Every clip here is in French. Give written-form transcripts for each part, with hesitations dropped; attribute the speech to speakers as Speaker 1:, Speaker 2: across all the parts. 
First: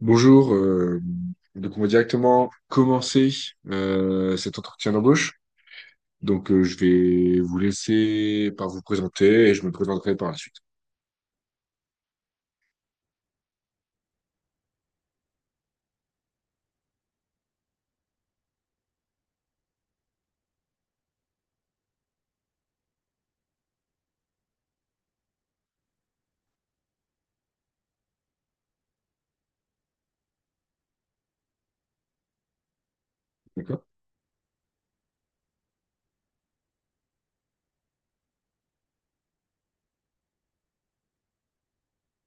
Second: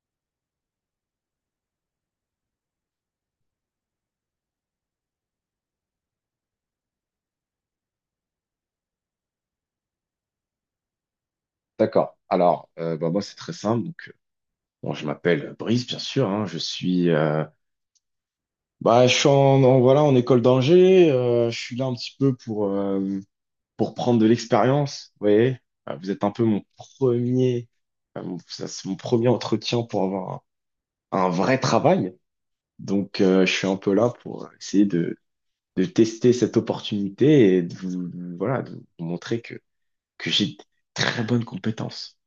Speaker 1: Bonjour, euh, donc on va directement commencer cet entretien d'embauche. Je vais vous laisser par vous présenter et je me présenterai par la suite.
Speaker 2: D'accord. Alors, bah, moi, c'est très simple. Donc, bon, je m'appelle Brice, bien sûr, hein. Je suis, bah, je suis voilà, en école d'ingé. Je suis là un petit peu pour prendre de l'expérience. Vous voyez. Vous êtes un peu mon premier, ça, c'est mon premier entretien pour avoir un vrai travail. Donc, je suis un
Speaker 1: D'accord?
Speaker 2: peu là pour essayer de tester cette opportunité et de vous, voilà, de vous montrer que j'ai de très bonnes compétences.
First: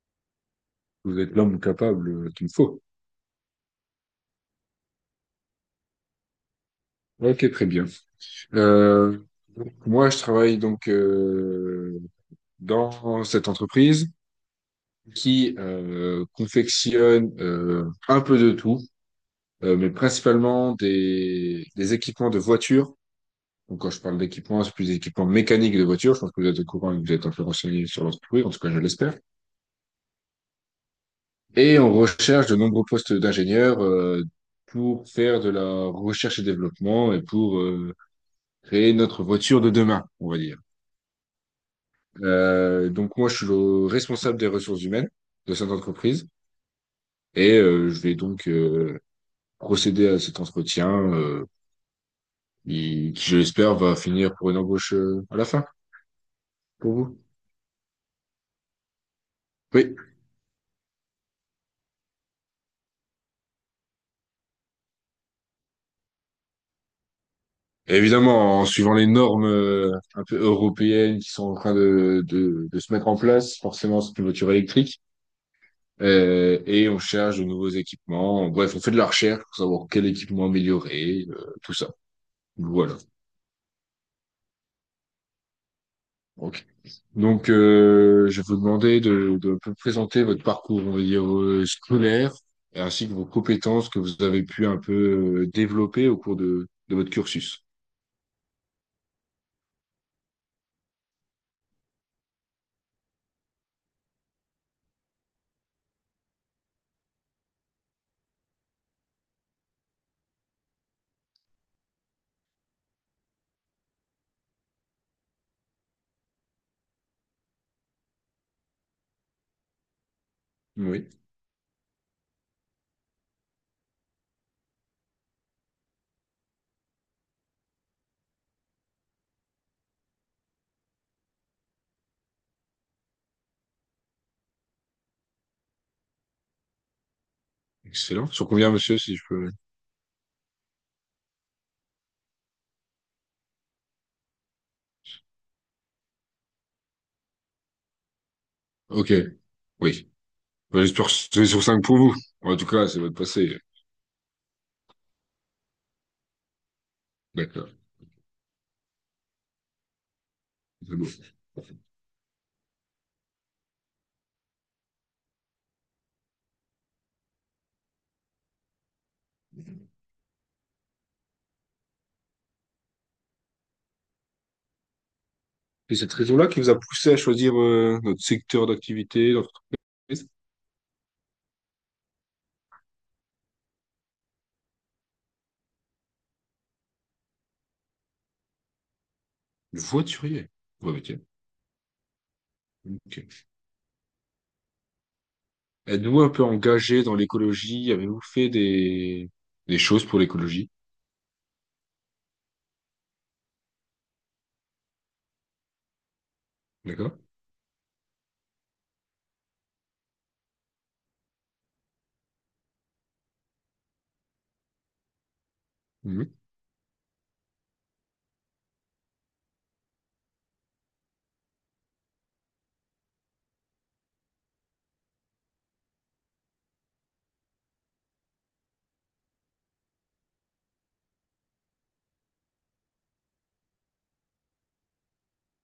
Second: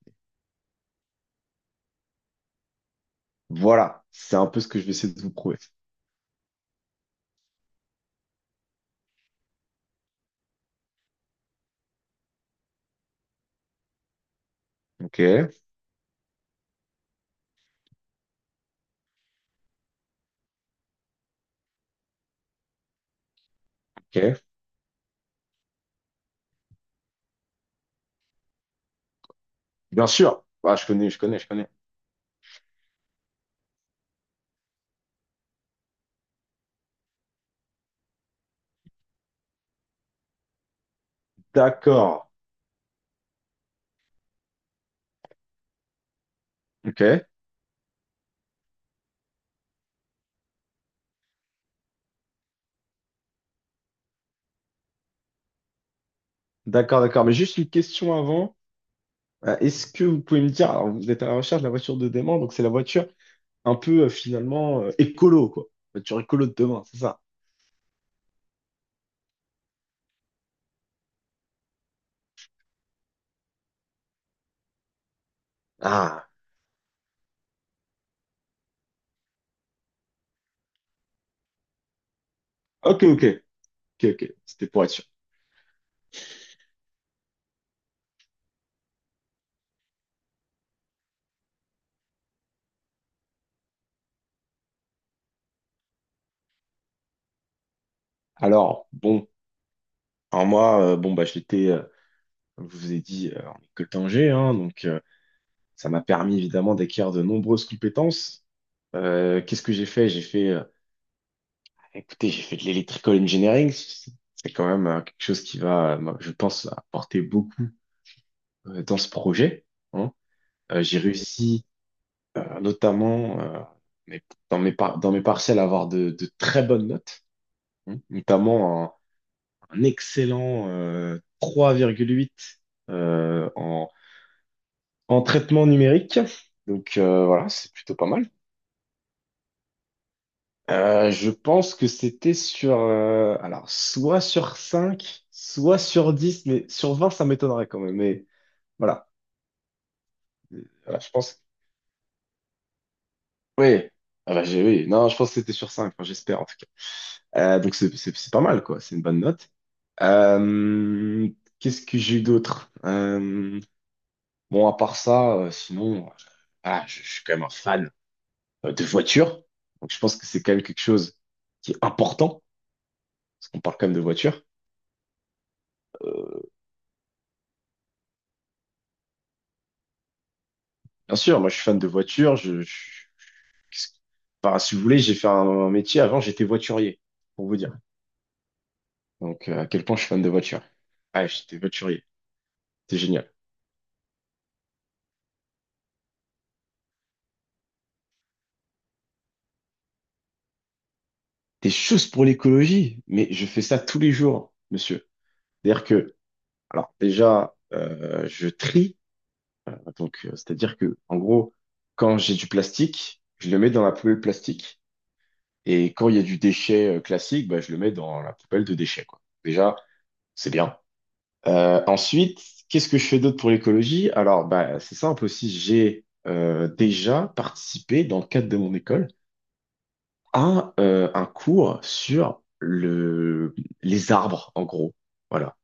Speaker 1: Vous êtes l'homme capable qu'il me faut.
Speaker 2: Voilà, c'est un peu ce que je vais essayer de vous prouver.
Speaker 1: Ok, très bien. Euh, Moi, je travaille dans cette entreprise
Speaker 2: Ok,
Speaker 1: qui confectionne un peu de tout, mais principalement des équipements de voitures. Donc, quand je parle
Speaker 2: ok.
Speaker 1: d'équipement, c'est plus des équipements mécaniques de voiture. Je pense que vous êtes au courant et que vous êtes un peu renseigné sur l'entreprise, en tout cas, je l'espère.
Speaker 2: Bien sûr. Ah, je connais.
Speaker 1: Et on recherche de nombreux postes d'ingénieurs pour faire de la recherche et développement et pour créer notre voiture de demain, on va dire.
Speaker 2: D'accord.
Speaker 1: Moi, je suis le responsable des ressources humaines de cette entreprise
Speaker 2: Ok.
Speaker 1: et je vais procéder à cet entretien euh, qui, je l'espère, va finir pour une embauche à la fin pour
Speaker 2: D'accord,
Speaker 1: vous.
Speaker 2: d'accord. Mais juste une question avant. Est-ce
Speaker 1: Oui.
Speaker 2: que vous pouvez me dire, alors vous êtes à la recherche de la voiture de demain, donc c'est la voiture un peu finalement écolo, quoi. Voiture écolo de demain, c'est ça.
Speaker 1: Et évidemment, en suivant les normes un peu européennes qui sont en train de se mettre en place, forcément, c'est une voiture électrique.
Speaker 2: Ah,
Speaker 1: Et on cherche de nouveaux équipements. Bref, on fait de la recherche pour savoir quel équipement améliorer, tout ça. Voilà.
Speaker 2: ok, ok. C'était pour être sûr.
Speaker 1: Ok. Je vais vous demander de un peu présenter votre parcours, on va dire, scolaire, et ainsi que vos compétences que vous avez pu un peu développer au cours de votre cursus.
Speaker 2: Alors, bon, alors moi, bon, bah, j'étais, comme je vous ai dit, en école d'ingé, hein, donc ça m'a permis évidemment d'acquérir de nombreuses compétences. Qu'est-ce que j'ai fait? J'ai fait écoutez, j'ai fait de l'électrical engineering. C'est quand même quelque chose qui va, moi, je pense, apporter beaucoup dans ce projet, hein. J'ai
Speaker 1: Oui.
Speaker 2: réussi, notamment mes- dans dans mes partiels, à avoir de très bonnes notes, hein. Notamment un excellent 3,8 euh, en, en traitement numérique. Donc voilà, c'est plutôt pas
Speaker 1: Excellent.
Speaker 2: mal.
Speaker 1: Sur combien, monsieur, si je peux...
Speaker 2: Je pense que c'était sur, alors, soit sur 5 soit sur dix, mais sur 20 ça m'étonnerait quand même. Mais voilà.
Speaker 1: Ok. Oui. Bah,
Speaker 2: Voilà,
Speaker 1: j'espère
Speaker 2: je
Speaker 1: que
Speaker 2: pense.
Speaker 1: c'est sur 5 pour vous. En tout cas, ça va te passer.
Speaker 2: Oui, ah bah, oui, non, je pense que c'était sur cinq, enfin, j'espère en tout cas. Donc
Speaker 1: D'accord.
Speaker 2: c'est pas mal, quoi, c'est une bonne note.
Speaker 1: C'est beau.
Speaker 2: Euh, Qu'est-ce que j'ai eu d'autre? Bon, à part ça, sinon, ah, je suis quand même un fan de voiture. Donc je pense que c'est quand même quelque chose qui est important, parce qu'on parle quand même de voiture.
Speaker 1: C'est cette raison-là qui vous a poussé à choisir notre secteur d'activité, d'entreprise.
Speaker 2: Bien sûr, moi je suis fan de voiture. Qu'est-ce- enfin, si vous voulez, j'ai fait un métier. Avant, j'étais voiturier, pour vous dire. Donc, à
Speaker 1: Le
Speaker 2: quel point je suis fan de
Speaker 1: voiturier.
Speaker 2: voiture.
Speaker 1: Ouais, ok.
Speaker 2: Ah, j'étais voiturier. C'est génial.
Speaker 1: Ok. Êtes-vous un peu engagé dans l'écologie? Avez-vous fait des choses pour l'écologie?
Speaker 2: Des choses pour l'écologie, mais je fais ça tous les jours, monsieur. C'est-à-dire que, alors
Speaker 1: D'accord?
Speaker 2: déjà, je trie. Donc, c'est-à-dire que, en gros, quand j'ai du plastique, je le mets dans la poubelle plastique. Et quand il y a
Speaker 1: Mhm.
Speaker 2: du déchet classique, bah, je le mets dans la poubelle de déchets, quoi. Déjà, c'est bien. Ensuite, qu'est-ce que je fais d'autre pour l'écologie? Alors, bah, c'est simple aussi, j'ai déjà participé dans le cadre de mon école à un cours sur les arbres, en gros. Voilà.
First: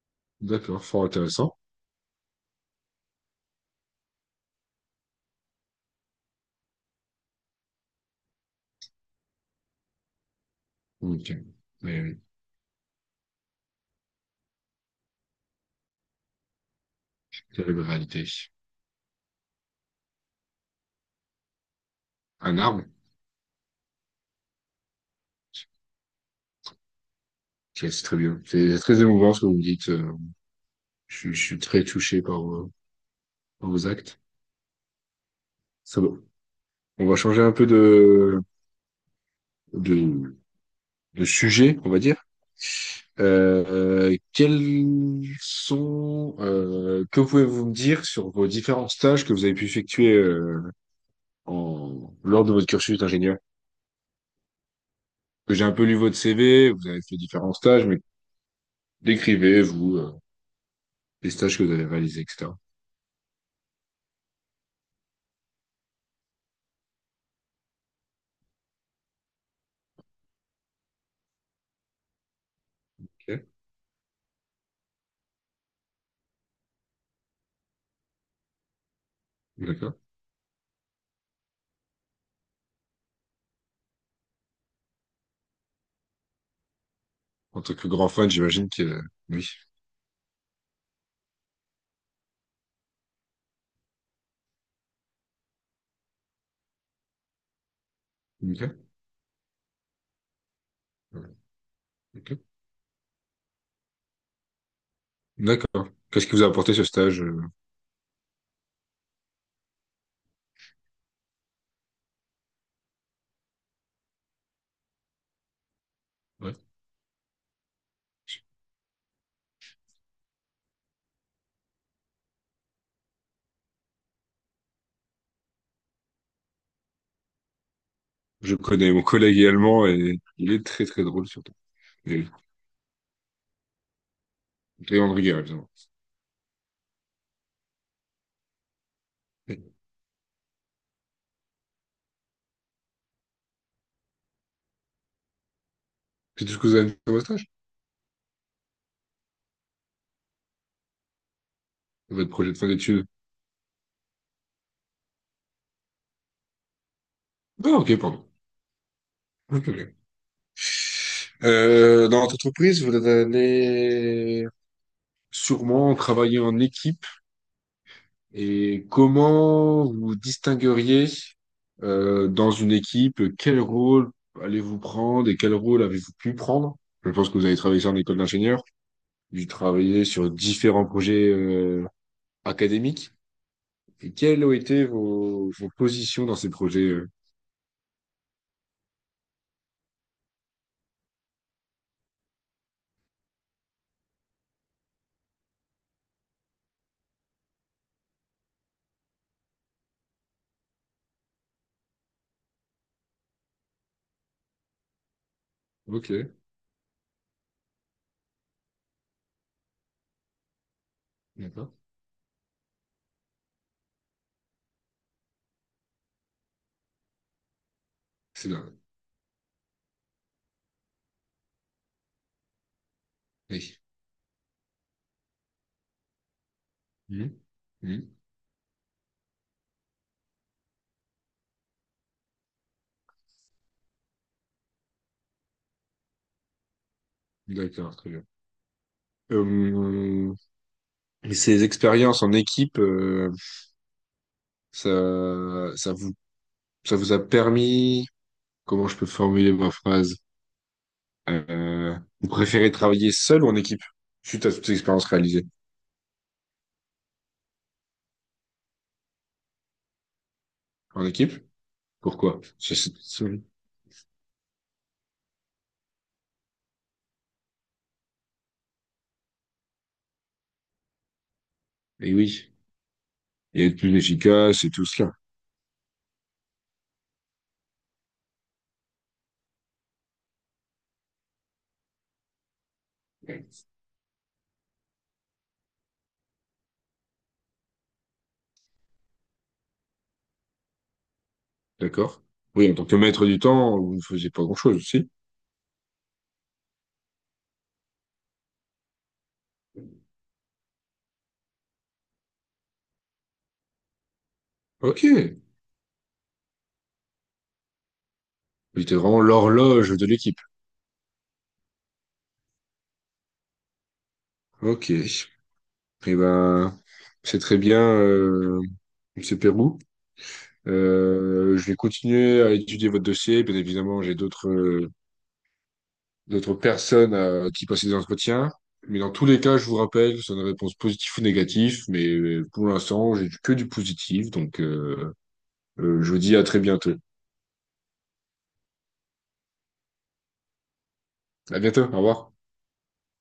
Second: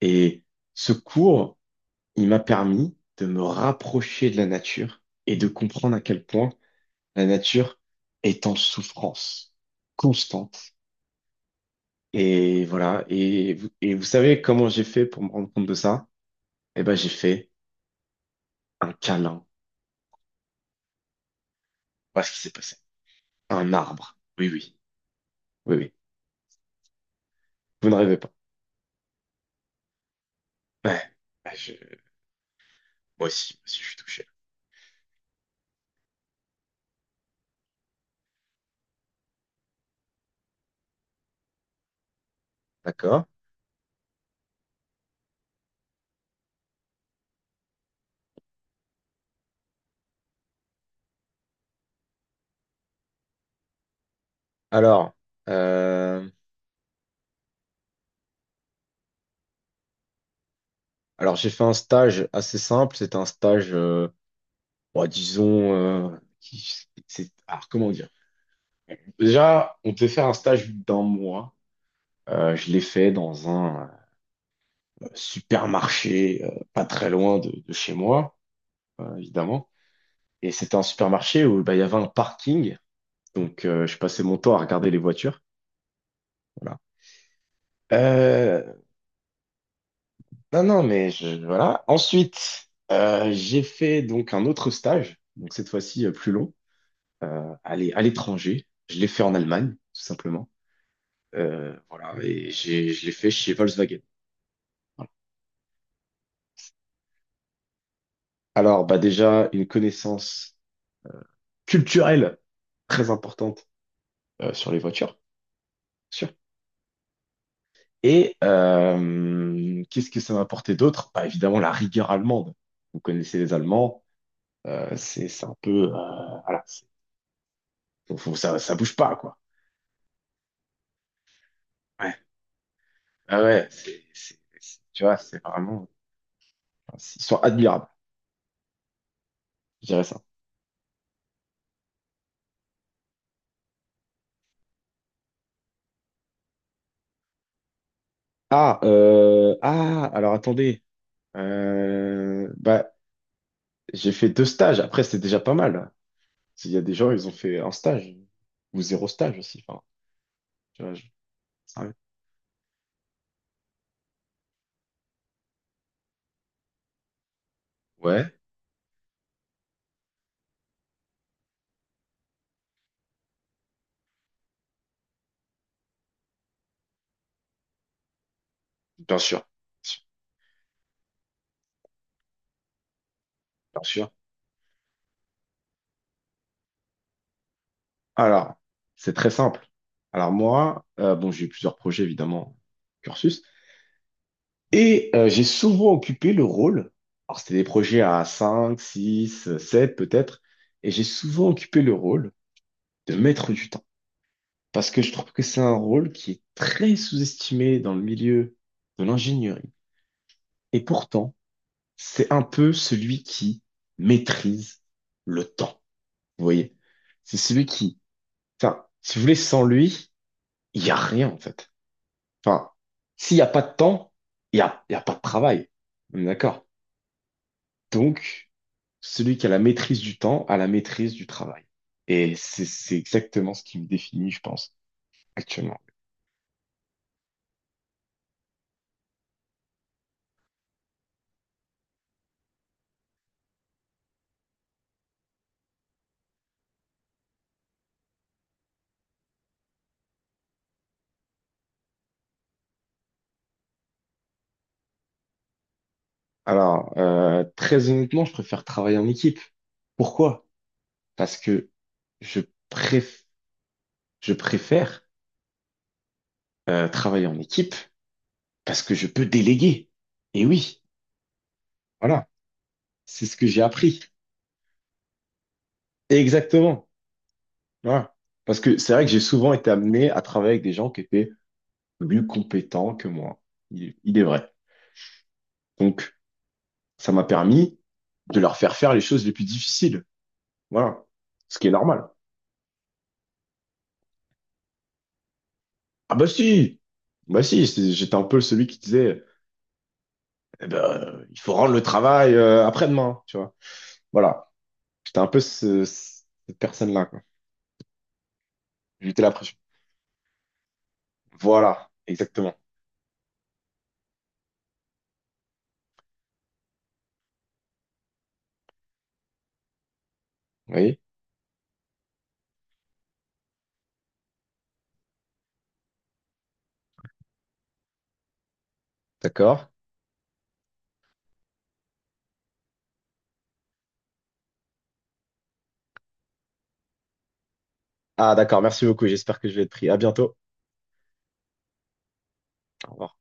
Speaker 2: Et
Speaker 1: D'accord,
Speaker 2: ce
Speaker 1: fort intéressant.
Speaker 2: cours, il m'a permis de me rapprocher de la nature et de comprendre à quel point la nature est en souffrance constante.
Speaker 1: Ok. Mais oui,
Speaker 2: Et voilà. Et vous savez comment j'ai fait pour me rendre compte de ça? Eh ben, j'ai fait
Speaker 1: terrible réalité.
Speaker 2: un câlin. Voilà ce qui s'est
Speaker 1: Un
Speaker 2: passé.
Speaker 1: arbre? Ok,
Speaker 2: Un arbre. Oui, oui. Vous ne
Speaker 1: c'est
Speaker 2: rêvez
Speaker 1: très
Speaker 2: pas.
Speaker 1: bien. C'est très émouvant ce que vous me dites.
Speaker 2: Ouais.
Speaker 1: Je
Speaker 2: Ah,
Speaker 1: suis
Speaker 2: je-
Speaker 1: très touché par,
Speaker 2: moi aussi, moi
Speaker 1: par
Speaker 2: aussi,
Speaker 1: vos
Speaker 2: je suis
Speaker 1: actes.
Speaker 2: touché.
Speaker 1: Ça va. On va changer un peu de, de sujets, on va dire.
Speaker 2: D'accord.
Speaker 1: Quels sont, que pouvez-vous me dire sur vos différents stages que vous avez pu effectuer lors de votre cursus d'ingénieur?
Speaker 2: Alors,
Speaker 1: Parce que j'ai un peu lu votre
Speaker 2: euh,
Speaker 1: CV, vous avez fait différents stages, mais décrivez, vous, les
Speaker 2: alors j'ai
Speaker 1: stages
Speaker 2: fait
Speaker 1: que vous
Speaker 2: un
Speaker 1: avez réalisés,
Speaker 2: stage
Speaker 1: etc.
Speaker 2: assez simple. C'était un stage, bon, disons, c'est, alors comment dire? Déjà, on devait faire un stage d'un mois. Je l'ai fait
Speaker 1: Ok,
Speaker 2: dans un supermarché, pas très loin de chez moi, évidemment.
Speaker 1: d'accord.
Speaker 2: Et c'était un supermarché où bah, il y avait un parking. Donc, je passais mon temps à regarder les voitures. Voilà.
Speaker 1: En tant que grand fan, j'imagine
Speaker 2: Euh,
Speaker 1: que oui.
Speaker 2: non, non, mais je, voilà. Ensuite, j'ai fait donc un autre stage, donc cette fois-ci plus long, à l'étranger.
Speaker 1: Ok.
Speaker 2: Je l'ai fait en Allemagne, tout simplement.
Speaker 1: Ouais,
Speaker 2: Voilà,
Speaker 1: ok.
Speaker 2: et je l'ai fait chez Volkswagen. Voilà.
Speaker 1: D'accord. Qu'est-ce qui vous a apporté ce stage?
Speaker 2: Alors, bah déjà, une connaissance culturelle très importante sur les voitures, bien sûr.
Speaker 1: Ouais.
Speaker 2: Et qu'est-ce que ça m'a apporté d'autre? Bah, évidemment, la rigueur allemande. Vous connaissez les Allemands, c'est un peu… voilà,
Speaker 1: Je
Speaker 2: ça, ça
Speaker 1: connais
Speaker 2: bouge
Speaker 1: mon
Speaker 2: pas, quoi.
Speaker 1: collègue également et il est très très drôle surtout.
Speaker 2: Ouais,
Speaker 1: Et,
Speaker 2: ah ouais,
Speaker 1: et
Speaker 2: tu
Speaker 1: on
Speaker 2: vois, c'est
Speaker 1: rigole.
Speaker 2: vraiment, ils sont admirables,
Speaker 1: C'est
Speaker 2: je dirais ça.
Speaker 1: c'est tout ce que vous avez fait dans stage?
Speaker 2: Ah, alors attendez,
Speaker 1: Votre projet de fin
Speaker 2: bah,
Speaker 1: d'études?
Speaker 2: j'ai fait deux stages. Après, c'est déjà pas mal. Il y a des gens, ils ont fait un
Speaker 1: Ah, ok,
Speaker 2: stage
Speaker 1: pardon.
Speaker 2: ou zéro stage aussi.
Speaker 1: Ok,
Speaker 2: Enfin,
Speaker 1: ok.
Speaker 2: tu vois, je- ah oui.
Speaker 1: Dans votre entreprise, vous allez sûrement travailler en équipe.
Speaker 2: Ouais,
Speaker 1: Et comment vous distingueriez dans une équipe, quel rôle allez-vous prendre et quel rôle avez-vous pu prendre? Je pense que vous avez travaillé ça en école d'ingénieur,
Speaker 2: bien sûr,
Speaker 1: vous travaillez sur différents projets académiques.
Speaker 2: bien sûr.
Speaker 1: Et quelles ont été vos, vos positions dans ces projets?
Speaker 2: Alors, c'est très simple. Alors moi, bon, j'ai eu plusieurs projets évidemment, cursus. Et j'ai souvent occupé le rôle, alors c'était des projets à 5, 6, 7 peut-être, et j'ai souvent occupé le rôle de maître du temps. Parce que je trouve que c'est un
Speaker 1: Ok,
Speaker 2: rôle qui est très sous-estimé dans le milieu de l'ingénierie. Et pourtant,
Speaker 1: d'accord.
Speaker 2: c'est un peu celui qui maîtrise le temps. Vous voyez? C'est celui qui,
Speaker 1: C'est bien.
Speaker 2: enfin, si vous voulez, sans lui, il n'y a rien en fait. Enfin, s'il n'y a pas de
Speaker 1: Oui.
Speaker 2: temps, il y a pas de travail. On est d'accord?
Speaker 1: Mhm. Mhm.
Speaker 2: Donc, celui qui a la maîtrise du temps a la maîtrise du travail. Et c'est exactement ce qui me définit, je pense, actuellement.
Speaker 1: D'accord, très bien. Euh, et ces expériences en équipe, ça, ça vous a permis, comment je peux formuler ma phrase? Vous préférez travailler seul ou en équipe? Suite à toutes ces expériences réalisées.
Speaker 2: Alors, très honnêtement, je préfère travailler en équipe. Pourquoi?
Speaker 1: En équipe?
Speaker 2: Parce que je
Speaker 1: Pourquoi?
Speaker 2: préf- je préfère travailler en équipe parce que je peux déléguer. Et oui,
Speaker 1: Et
Speaker 2: voilà,
Speaker 1: oui.
Speaker 2: c'est ce que j'ai
Speaker 1: Et être plus
Speaker 2: appris.
Speaker 1: efficace et tout cela.
Speaker 2: Exactement. Voilà. Parce que c'est vrai que j'ai souvent été amené à travailler avec des gens qui étaient plus compétents que moi. Il est vrai. Donc, ça m'a permis de leur faire faire les choses les plus difficiles. Voilà. Ce qui est normal.
Speaker 1: D'accord? Oui, en tant que maître du temps, vous ne faisiez pas grand-chose aussi.
Speaker 2: Ah bah si! J'étais un peu celui qui disait, eh ben, il faut rendre le travail après-demain, tu vois. Voilà.
Speaker 1: Ok.
Speaker 2: J'étais un peu cette personne-là, quoi.
Speaker 1: Vous étiez vraiment
Speaker 2: J'étais la pression.
Speaker 1: l'horloge de l'équipe.
Speaker 2: Voilà, exactement.
Speaker 1: Ok. Et ben, c'est très bien, Monsieur Pérou.
Speaker 2: Oui,
Speaker 1: Je vais continuer à étudier votre dossier. Bien évidemment, j'ai d'autres d'autres personnes à qui passer des entretiens. Mais dans tous les cas, je
Speaker 2: d'accord.
Speaker 1: vous rappelle, c'est une réponse positive ou négative. Mais pour l'instant, j'ai que du positif. Je vous dis à très bientôt.
Speaker 2: Ah d'accord, merci beaucoup. J'espère que je vais être pris. À bientôt.
Speaker 1: À bientôt. Au revoir.
Speaker 2: Au revoir.